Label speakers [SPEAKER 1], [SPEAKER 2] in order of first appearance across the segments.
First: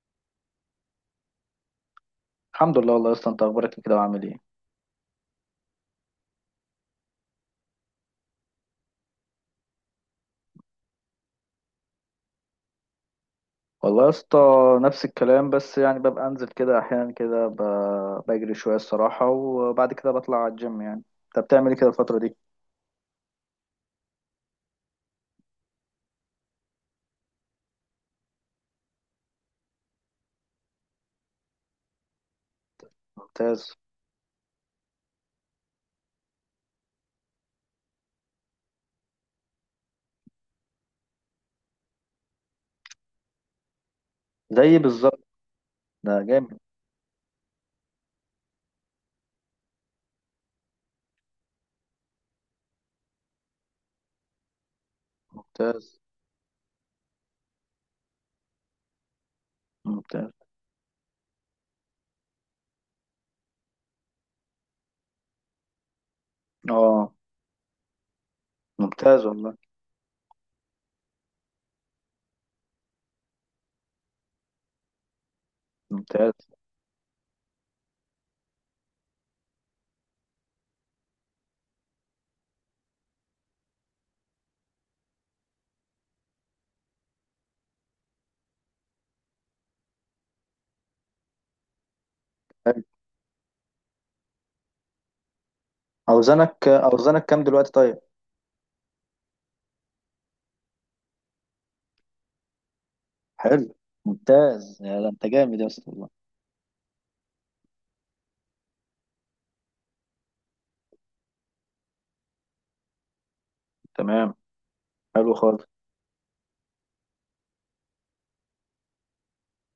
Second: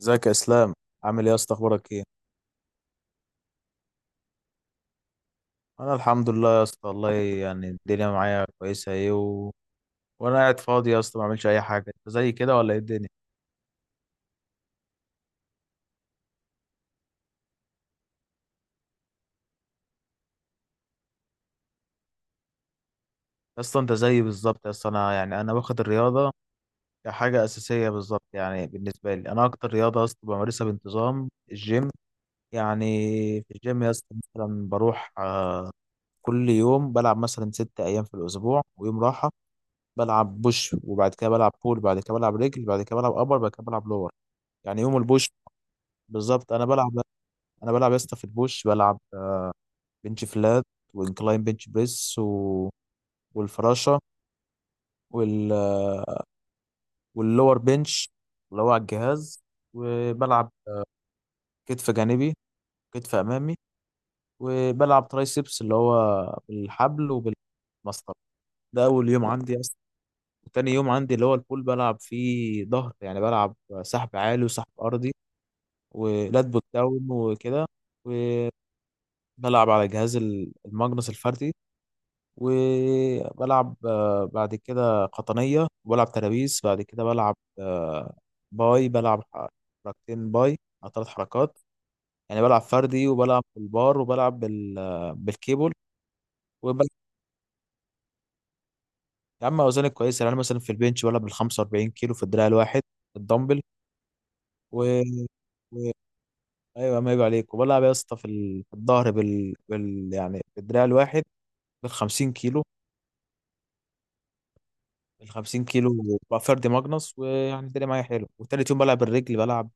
[SPEAKER 1] ازيك يا اسلام، عامل ايه يا اسطى؟ اخبارك ايه؟
[SPEAKER 2] الحمد لله، والله يا اسطى انت اخبارك إيه كده وعامل ايه؟
[SPEAKER 1] انا الحمد لله يا اسطى، والله يعني الدنيا معايا كويسه ايه وانا قاعد فاضي يا اسطى، ما بعملش اي حاجه. انت زي كده ولا ايه الدنيا؟
[SPEAKER 2] والله يا اسطى نفس الكلام، بس يعني ببقى انزل كده احيانا كده بجري شويه الصراحه، وبعد كده بطلع على الجيم يعني. انت بتعمل ايه كده الفتره دي؟
[SPEAKER 1] يا اسطى انت زيي بالظبط يا اسطى، انا يعني انا واخد الرياضه كحاجه اساسيه بالظبط. يعني بالنسبه لي انا اكتر رياضه يا اسطى بمارسها بانتظام الجيم يعني. في
[SPEAKER 2] ممتاز.
[SPEAKER 1] الجيم يا اسطى مثلا بروح، كل يوم بلعب مثلا ست ايام في الاسبوع ويوم راحه. بلعب بوش وبعد كده بلعب بول، بعد كده بلعب رجل، بعد كده بلعب ابر، بعد كده بلعب لور.
[SPEAKER 2] زي
[SPEAKER 1] يعني يوم
[SPEAKER 2] بالظبط.
[SPEAKER 1] البوش
[SPEAKER 2] ده
[SPEAKER 1] بالظبط
[SPEAKER 2] جامد.
[SPEAKER 1] انا بلعب يا اسطى في البوش، بلعب بنش فلات، وانكلاين بنش بريس، والفراشه، وال...
[SPEAKER 2] ممتاز.
[SPEAKER 1] آه، واللور بنش اللي هو على الجهاز.
[SPEAKER 2] ممتاز.
[SPEAKER 1] وبلعب كتف جانبي، كتف امامي، وبلعب ترايسبس اللي هو بالحبل
[SPEAKER 2] اه.
[SPEAKER 1] وبالمسطره. ده اول يوم
[SPEAKER 2] ممتاز والله.
[SPEAKER 1] عندي اصلا. وتاني يوم عندي اللي هو البول بلعب فيه ظهر، يعني بلعب سحب عالي وسحب ارضي،
[SPEAKER 2] ممتاز.
[SPEAKER 1] ولات بوت داون وكده. وبلعب على جهاز الماجنس الفردي، وبلعب بعد كده قطنية، وبلعب ترابيس، بعد كده بلعب باي، بلعب حركتين باي أو ثلاث حركات. يعني بلعب
[SPEAKER 2] حلو.
[SPEAKER 1] فردي وبلعب بالبار وبلعب بالكيبل.
[SPEAKER 2] اوزانك
[SPEAKER 1] وبلعب.
[SPEAKER 2] اوزانك كام دلوقتي طيب؟
[SPEAKER 1] يا عم أوزاني كويسة، يعني أنا مثلا في البنش بلعب بال 45 كيلو في الدراع الواحد، الدمبل.
[SPEAKER 2] حلو. ممتاز.
[SPEAKER 1] و...
[SPEAKER 2] يا ده انت جامد يا اسطى
[SPEAKER 1] و...
[SPEAKER 2] والله.
[SPEAKER 1] أيوة، ما يبقى عليك. وبلعب يا اسطى في الظهر، يعني بالدراع الواحد بال 50 كيلو.
[SPEAKER 2] تمام.
[SPEAKER 1] ال
[SPEAKER 2] حلو خالص.
[SPEAKER 1] 50 كيلو بقى فردي ماجنس، ويعني الدنيا معايا حلو. وتالت يوم بلعب الرجل، بلعب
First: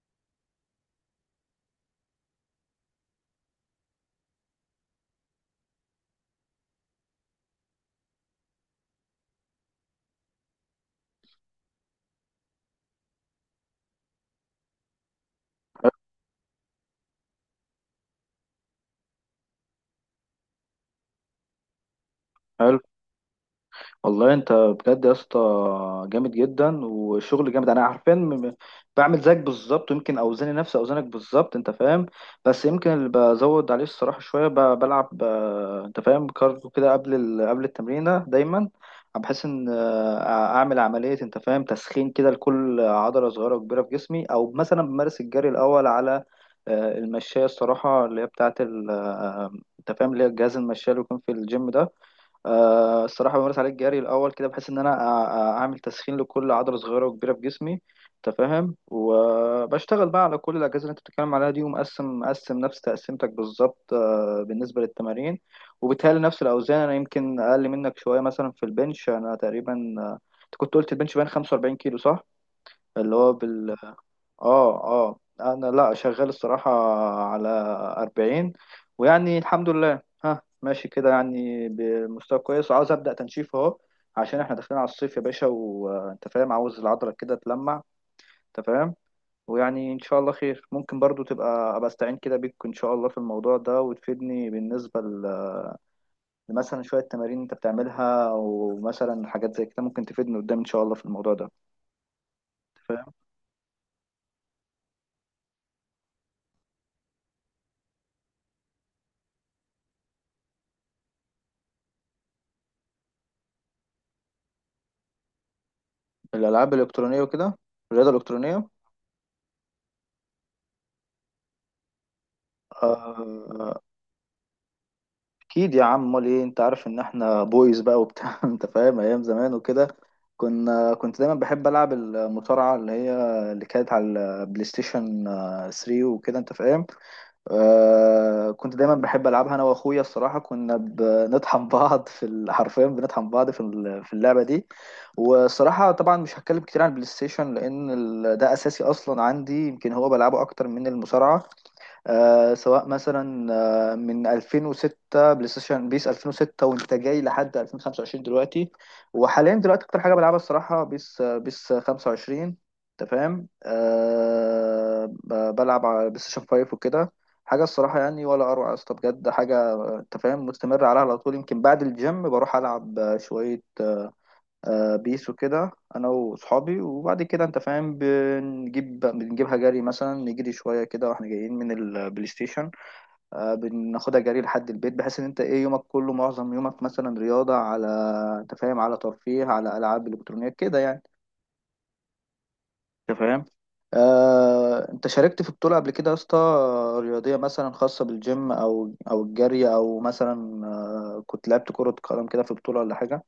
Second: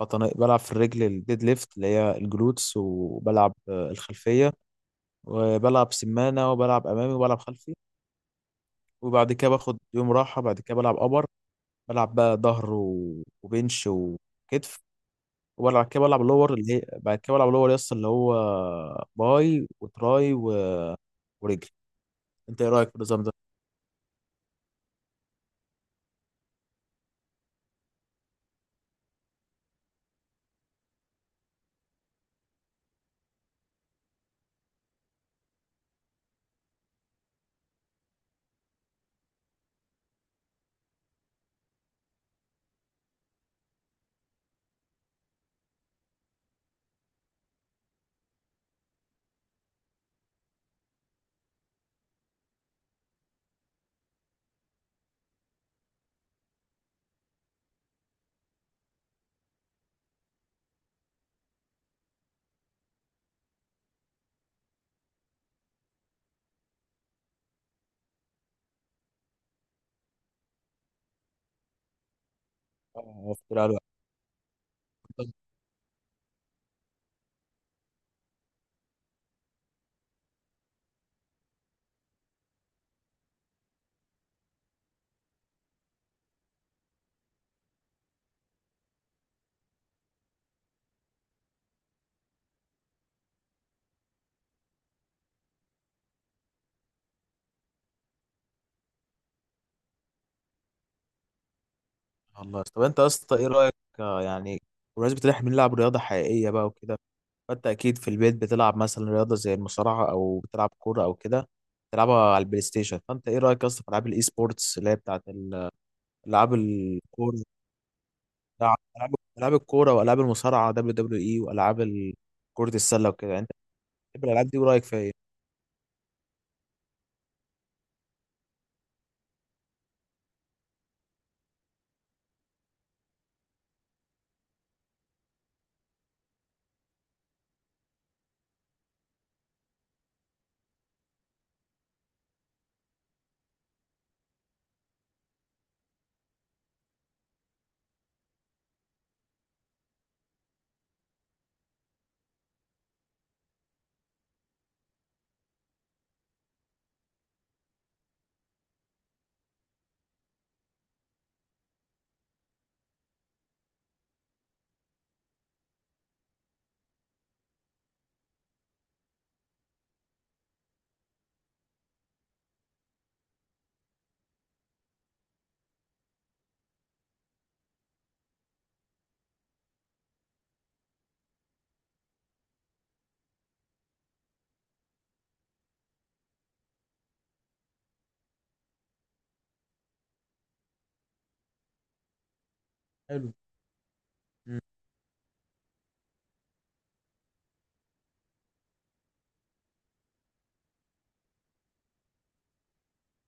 [SPEAKER 1] بطن- بلعب في الرجل الديد ليفت اللي هي الجلوتس، وبلعب الخلفية، وبلعب سمانة، وبلعب أمامي، وبلعب خلفي. وبعد كده باخد يوم راحة. بعد كده بلعب أبر، بلعب بقى ظهر وبنش وكتف. وبلعب كده بلعب لور اللي هي، بعد كده بلعب لور يس اللي هو باي وتراي ورجل. انت ايه
[SPEAKER 2] حلو.
[SPEAKER 1] رأيك في النظام ده؟
[SPEAKER 2] والله انت بجد يا اسطى جامد جدا وشغل جامد. انا عارفين بعمل زيك بالظبط، ويمكن اوزاني نفس اوزانك بالظبط، انت فاهم. بس يمكن اللي بزود عليه الصراحه شويه بلعب، انت فاهم، كارديو كده قبل التمرينه دايما، بحيث ان اعمل عمليه، انت فاهم، تسخين كده لكل عضله صغيره وكبيره في جسمي، او مثلا بمارس الجري الاول على المشاية الصراحة، اللي هي بتاعت ال آه، انت فاهم، اللي هي الجهاز المشاية اللي بيكون في الجيم ده. الصراحة بمارس عليه الجري الأول كده، بحيث إن أنا أعمل تسخين لكل عضلة صغيرة وكبيرة في جسمي. أنت فاهم. وبشتغل بقى على كل الأجهزة اللي أنت بتتكلم عليها دي، ومقسم، نفس تقسيمتك بالظبط، بالنسبة للتمارين. وبتهيألي نفس الأوزان، أنا يمكن أقل منك شوية. مثلا في البنش أنا تقريبا، آه، أنت كنت قلت البنش باين 45 كيلو، صح؟ اللي هو،
[SPEAKER 1] اه، كتير على الوقت.
[SPEAKER 2] اه اه، انا لا شغال الصراحة على 40. ويعني الحمد لله ها، ماشي كده يعني بمستوى كويس، وعاوز أبدأ تنشيف اهو، عشان احنا داخلين على الصيف يا باشا، وانت فاهم عاوز العضلة كده تلمع، انت فاهم. ويعني ان شاء الله خير، ممكن برضو ابقى استعين كده بيك ان شاء الله في الموضوع ده، وتفيدني بالنسبة لمثلا شوية تمارين انت بتعملها، ومثلا حاجات زي كده ممكن تفيدني قدام ان شاء الله في الموضوع ده، انت
[SPEAKER 1] الله، طب انت يا
[SPEAKER 2] فاهم.
[SPEAKER 1] اسطى ايه رأيك، يعني بمناسبة ان احنا بنلعب رياضة حقيقية بقى وكده، فانت اكيد في البيت بتلعب مثلا رياضه زي المصارعه او بتلعب كوره او كده، بتلعبها على البلاي ستيشن. فانت ايه رايك اصلا في العاب الاي سبورتس اللي هي بتاعت العاب
[SPEAKER 2] الألعاب الإلكترونية
[SPEAKER 1] الكوره؟
[SPEAKER 2] وكده. الرياضة الإلكترونية.
[SPEAKER 1] العاب الكوره والعاب المصارعه دبليو دبليو اي والعاب كره السله وكده. انت بتحب الالعاب دي ورايك فيها ايه؟
[SPEAKER 2] اكيد يا عم، امال ايه، انت عارف ان احنا بويز بقى وبتاع انت فاهم، ايام زمان وكده. كنت دايما بحب العب المصارعه، اللي هي اللي كانت على البلاي ستيشن 3 وكده، انت فاهم. كنت دايما بحب العبها انا واخويا الصراحه، كنا بنطحن بعض حرفيا بنطحن بعض في اللعبه دي. والصراحه طبعا مش هتكلم كتير عن البلاي ستيشن، لان ده اساسي اصلا عندي، يمكن هو بلعبه اكتر من المصارعه. سواء مثلا من 2006، بلاي ستيشن بيس 2006 وانت جاي لحد 2025 دلوقتي. وحاليا دلوقتي اكتر حاجه بلعبها الصراحه بيس 25، انت فاهم. بلعب على بلاي ستيشن 5 وكده. حاجه الصراحه، يعني ولا اروع يا اسطى بجد، حاجه، انت فاهم، مستمر عليها على طول، يمكن بعد الجيم بروح العب شويه بيس وكده، انا واصحابي. وبعد كده انت فاهم بنجيبها جري، مثلا نجري شويه كده واحنا جايين من البلاي ستيشن. بناخدها جري لحد البيت، بحيث ان انت ايه يومك كله، معظم يومك مثلا رياضه على، انت فاهم، على ترفيه، على العاب الكترونيه كده يعني، انت
[SPEAKER 1] حلو.
[SPEAKER 2] فاهم.
[SPEAKER 1] مم.
[SPEAKER 2] انت شاركت في بطولة قبل كده يا اسطى؟ رياضية مثلا، خاصة بالجيم او الجري، او مثلا كنت لعبت كرة قدم كده في بطولة ولا حاجة؟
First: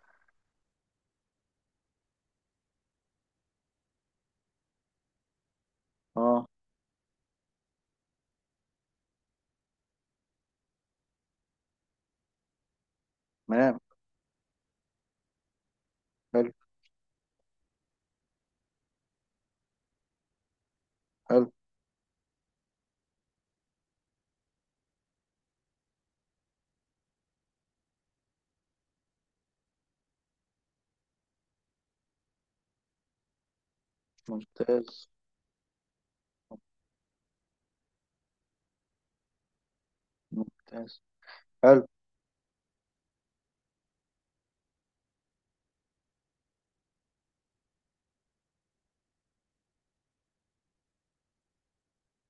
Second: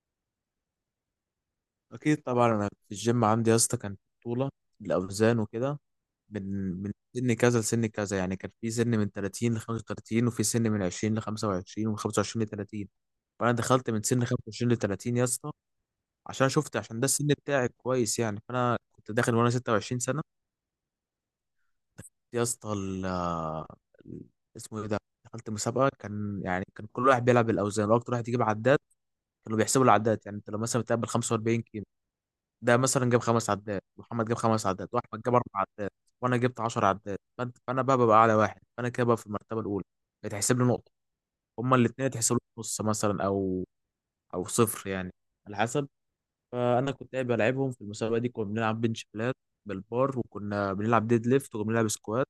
[SPEAKER 1] اكيد طبعا، انا في الجيم عندي يا اسطى كان بطوله الاوزان وكده، من
[SPEAKER 2] اه.
[SPEAKER 1] من سن كذا لسن كذا، يعني كان في سن من 30 ل 35، وفي سن من 20 ل 25، ومن 25 ل 30. فانا
[SPEAKER 2] تمام.
[SPEAKER 1] دخلت من سن 25 ل 30 يا اسطى، عشان
[SPEAKER 2] حلو.
[SPEAKER 1] شفت عشان ده السن بتاعي كويس. يعني فانا كنت داخل وانا 26 سنه
[SPEAKER 2] حلو.
[SPEAKER 1] يا اسطى. ال- اسمه ايه ده، دخلت مسابقه، كان كل واحد بيلعب بالاوزان واكتر واحد يجيب عداد. كانوا بيحسبوا العداد، يعني انت لو مثلا بتقابل 45، ده مثلا جاب خمس عدات، محمد جاب خمس عدات،
[SPEAKER 2] ممتاز.
[SPEAKER 1] واحمد جاب اربع عدات، وانا جبت 10 عدات. فانا بقى ببقى اعلى واحد، فانا كده بقى في المرتبه الاولى، بتحسب لي نقطه.
[SPEAKER 2] ممتاز.
[SPEAKER 1] هما
[SPEAKER 2] حلو.
[SPEAKER 1] الاثنين اتحسبوا لي نص مثلا، او صفر يعني، على حسب. فانا كنت قاعد بلعبهم في المسابقه دي، كنا بنلعب بنش بلات بالبار، وكنا بنلعب ديد ليفت، وكنا بنلعب سكوات،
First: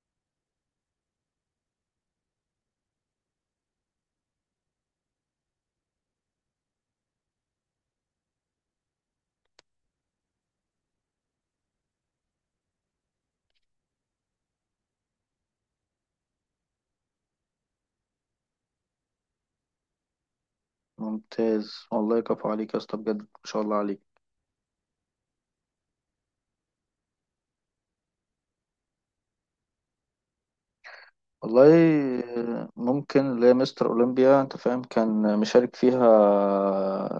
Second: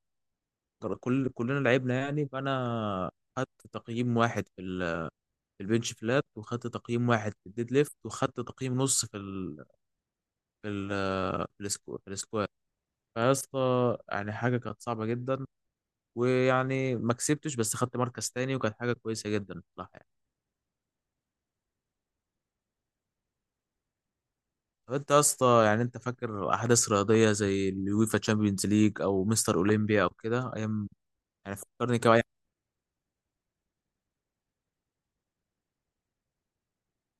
[SPEAKER 1] كلنا لعبنا يعني. فانا خدت تقييم واحد في البنش فلات، وخدت تقييم واحد في الديد ليفت، وخدت تقييم نص في ال... في السكوات. فيا اسطى يعني حاجة كانت صعبة جدا، ويعني ما كسبتش بس خدت مركز تاني، وكانت حاجة كويسة جدا بصراحة يعني.
[SPEAKER 2] ممتاز والله، كفو عليك يا اسطى بجد، ما شاء الله عليك.
[SPEAKER 1] طب انت يا اسطى، يعني انت فاكر أحداث رياضية زي اليويفا تشامبيونز ليج أو مستر أولمبيا أو كده أيام؟ يعني
[SPEAKER 2] والله.
[SPEAKER 1] فكرني كده يعني.
[SPEAKER 2] ممكن، اللي هي مستر اولمبيا، انت فاهم، كان مشارك فيها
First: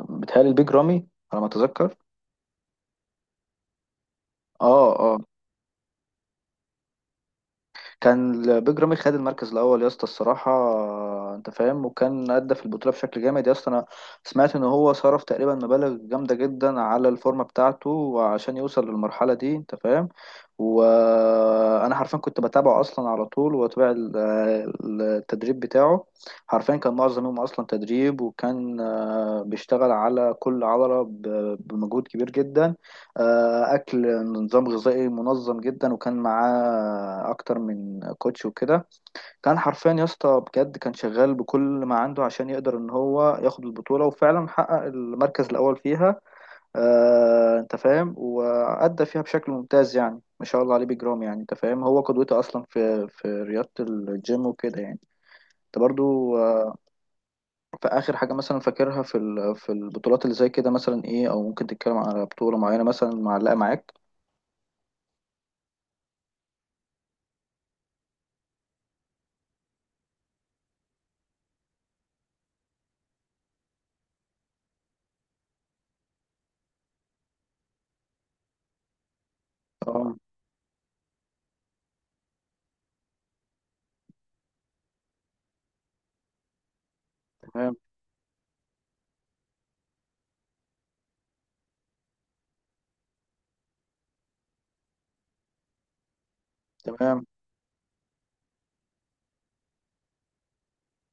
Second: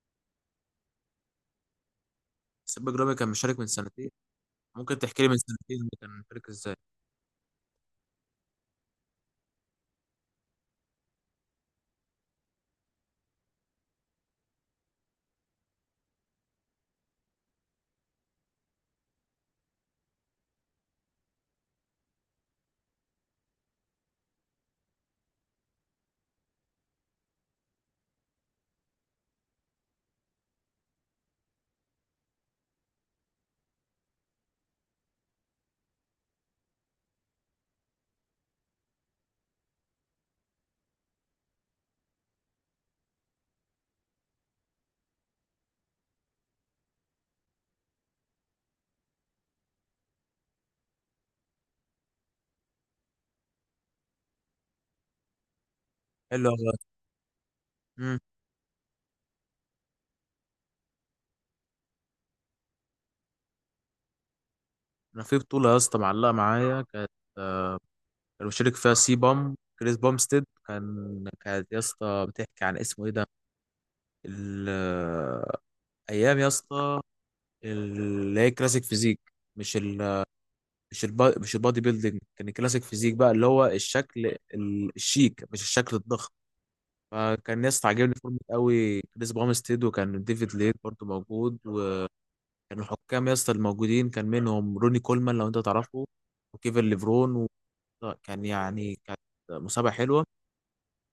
[SPEAKER 2] بتهيألي البيج رامي على ما اتذكر.
[SPEAKER 1] سيب جرامي كان مشارك من سنتين؟
[SPEAKER 2] اه
[SPEAKER 1] ممكن
[SPEAKER 2] آه.
[SPEAKER 1] تحكي لي من سنتين ده كان مشارك ازاي؟
[SPEAKER 2] كان البيج رامي خد المركز الاول يا اسطى الصراحه، انت فاهم. وكان ادى في البطوله بشكل جامد يا اسطى. انا سمعت ان هو صرف تقريبا مبالغ جامده جدا على الفورمه بتاعته عشان يوصل للمرحله دي، انت فاهم. وانا حرفيا كنت بتابعه اصلا على طول، واتابع التدريب بتاعه. حرفيا كان معظم يومه اصلا تدريب، وكان بيشتغل على كل عضله بمجهود كبير جدا. اكل نظام غذائي منظم جدا، وكان معاه اكتر من كوتش وكده. كان حرفيا يا اسطى بجد، كان شغال بكل ما عنده عشان يقدر ان هو ياخد البطوله، وفعلا حقق المركز الاول فيها. انت فاهم، وادى فيها بشكل ممتاز، يعني ما شاء الله عليه بجرام. يعني انت فاهم هو قدوتي اصلا في رياضه الجيم وكده يعني. انت برضو،
[SPEAKER 1] حلو والله.
[SPEAKER 2] في اخر
[SPEAKER 1] امم
[SPEAKER 2] حاجه مثلا فاكرها في البطولات اللي زي كده مثلا ايه، او ممكن تتكلم على بطوله معينه مثلا معلقه معاك؟
[SPEAKER 1] انا في بطولة يا اسطى معلقة معايا، كانت آه، كان مشارك فيها سي بام كريس بامستيد، كانت يا اسطى بتحكي عن اسمه ايه ده، ال- آه، ايام يا اسطى، اللي هي كلاسيك فيزيك. مش ال
[SPEAKER 2] اه
[SPEAKER 1] مش البادي بيلدينج، كان الكلاسيك فيزيك بقى اللي هو الشكل الشيك، مش الشكل الضخم. فكان ناس عاجبني فورمة قوي كريس بامستيد، وكان ديفيد ليت برضو موجود، وكان الحكام يا اسطى الموجودين كان منهم روني كولمان لو انت تعرفه، وكيفن
[SPEAKER 2] تمام.
[SPEAKER 1] ليفرون كانت مسابقة حلوة.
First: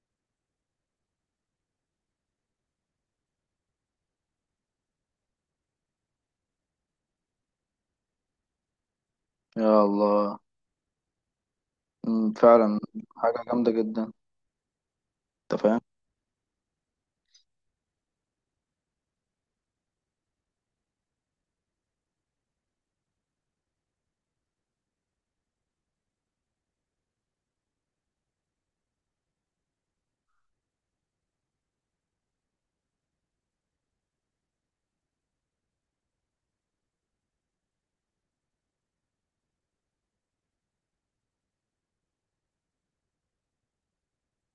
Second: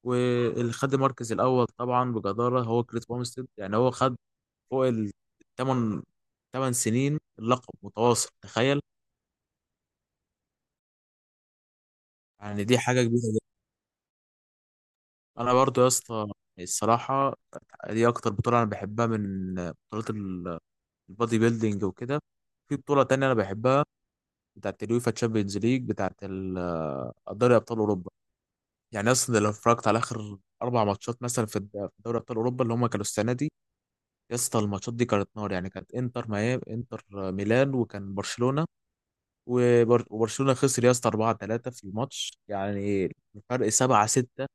[SPEAKER 1] واللي خد المركز الأول طبعا بجدارة هو كريس بامستيد، يعني هو خد فوق الثمان ثمان سنين اللقب متواصل، تخيل!
[SPEAKER 2] يا الله.
[SPEAKER 1] يعني دي
[SPEAKER 2] فعلا،
[SPEAKER 1] حاجة كبيرة
[SPEAKER 2] حاجة
[SPEAKER 1] جدا.
[SPEAKER 2] جامدة جدا،
[SPEAKER 1] أنا
[SPEAKER 2] انت فاهم.
[SPEAKER 1] برضو يا اسطى الصراحة، دي أكتر بطولة أنا بحبها من بطولات البودي بيلدينج وكده. في بطولة تانية أنا بحبها، بتاعة اليوفا تشامبيونز ليج، بتاعة دوري أبطال أوروبا. يعني أصلا لو اتفرجت على آخر أربع ماتشات مثلا في دوري أبطال أوروبا اللي هما كانوا السنة دي، يا اسطى الماتشات دي كانت نار. يعني كانت إنتر ميامي، إنتر ميلان، وكان برشلونة وبرشلونة خسر يا اسطى 4-3 في الماتش، يعني فرق 7-6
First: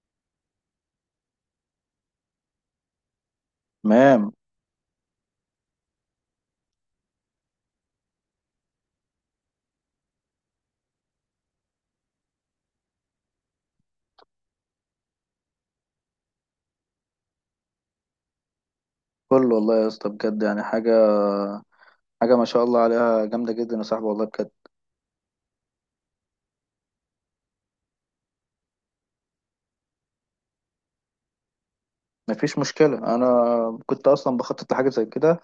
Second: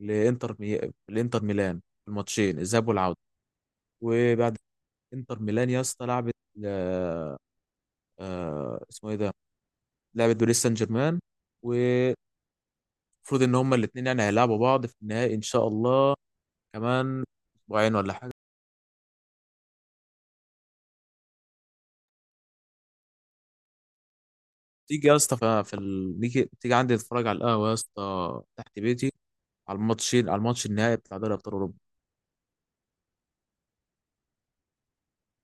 [SPEAKER 1] لانتر مي... لانتر ميلان في الماتشين الذهاب والعوده.
[SPEAKER 2] تمام.
[SPEAKER 1] وبعد، انتر ميلان يا اسطى لعبت آه... اسمه ايه ده، لعبت باريس سان جيرمان. ومفروض ان هما الاثنين يعني هيلعبوا بعض في النهائي ان شاء الله كمان اسبوعين ولا حاجه.
[SPEAKER 2] كل والله يا اسطى بجد، يعني، حاجة ما شاء الله عليها جامدة جدا يا صاحبي والله بجد.
[SPEAKER 1] تيجي يا اسطى، ف- في ال... نيجي تيجي عندي تتفرج على القهوه يا اسطى تحت بيتي، على الماتشين، على الماتش النهائي بتاع دوري ابطال اوروبا.
[SPEAKER 2] مفيش مشكلة. أنا كنت أصلا بخطط لحاجة زي كده،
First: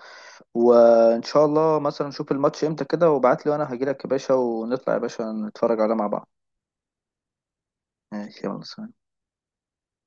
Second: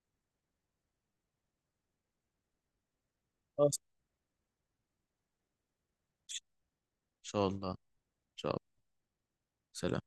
[SPEAKER 2] وإن شاء الله مثلا نشوف الماتش إمتى كده وابعت لي،
[SPEAKER 1] ان
[SPEAKER 2] وأنا هجيلك يا باشا، ونطلع يا باشا نتفرج عليه مع بعض.
[SPEAKER 1] شاء الله، ان
[SPEAKER 2] ماشي،
[SPEAKER 1] شاء
[SPEAKER 2] يلا،
[SPEAKER 1] الله.
[SPEAKER 2] سلام.
[SPEAKER 1] سلام.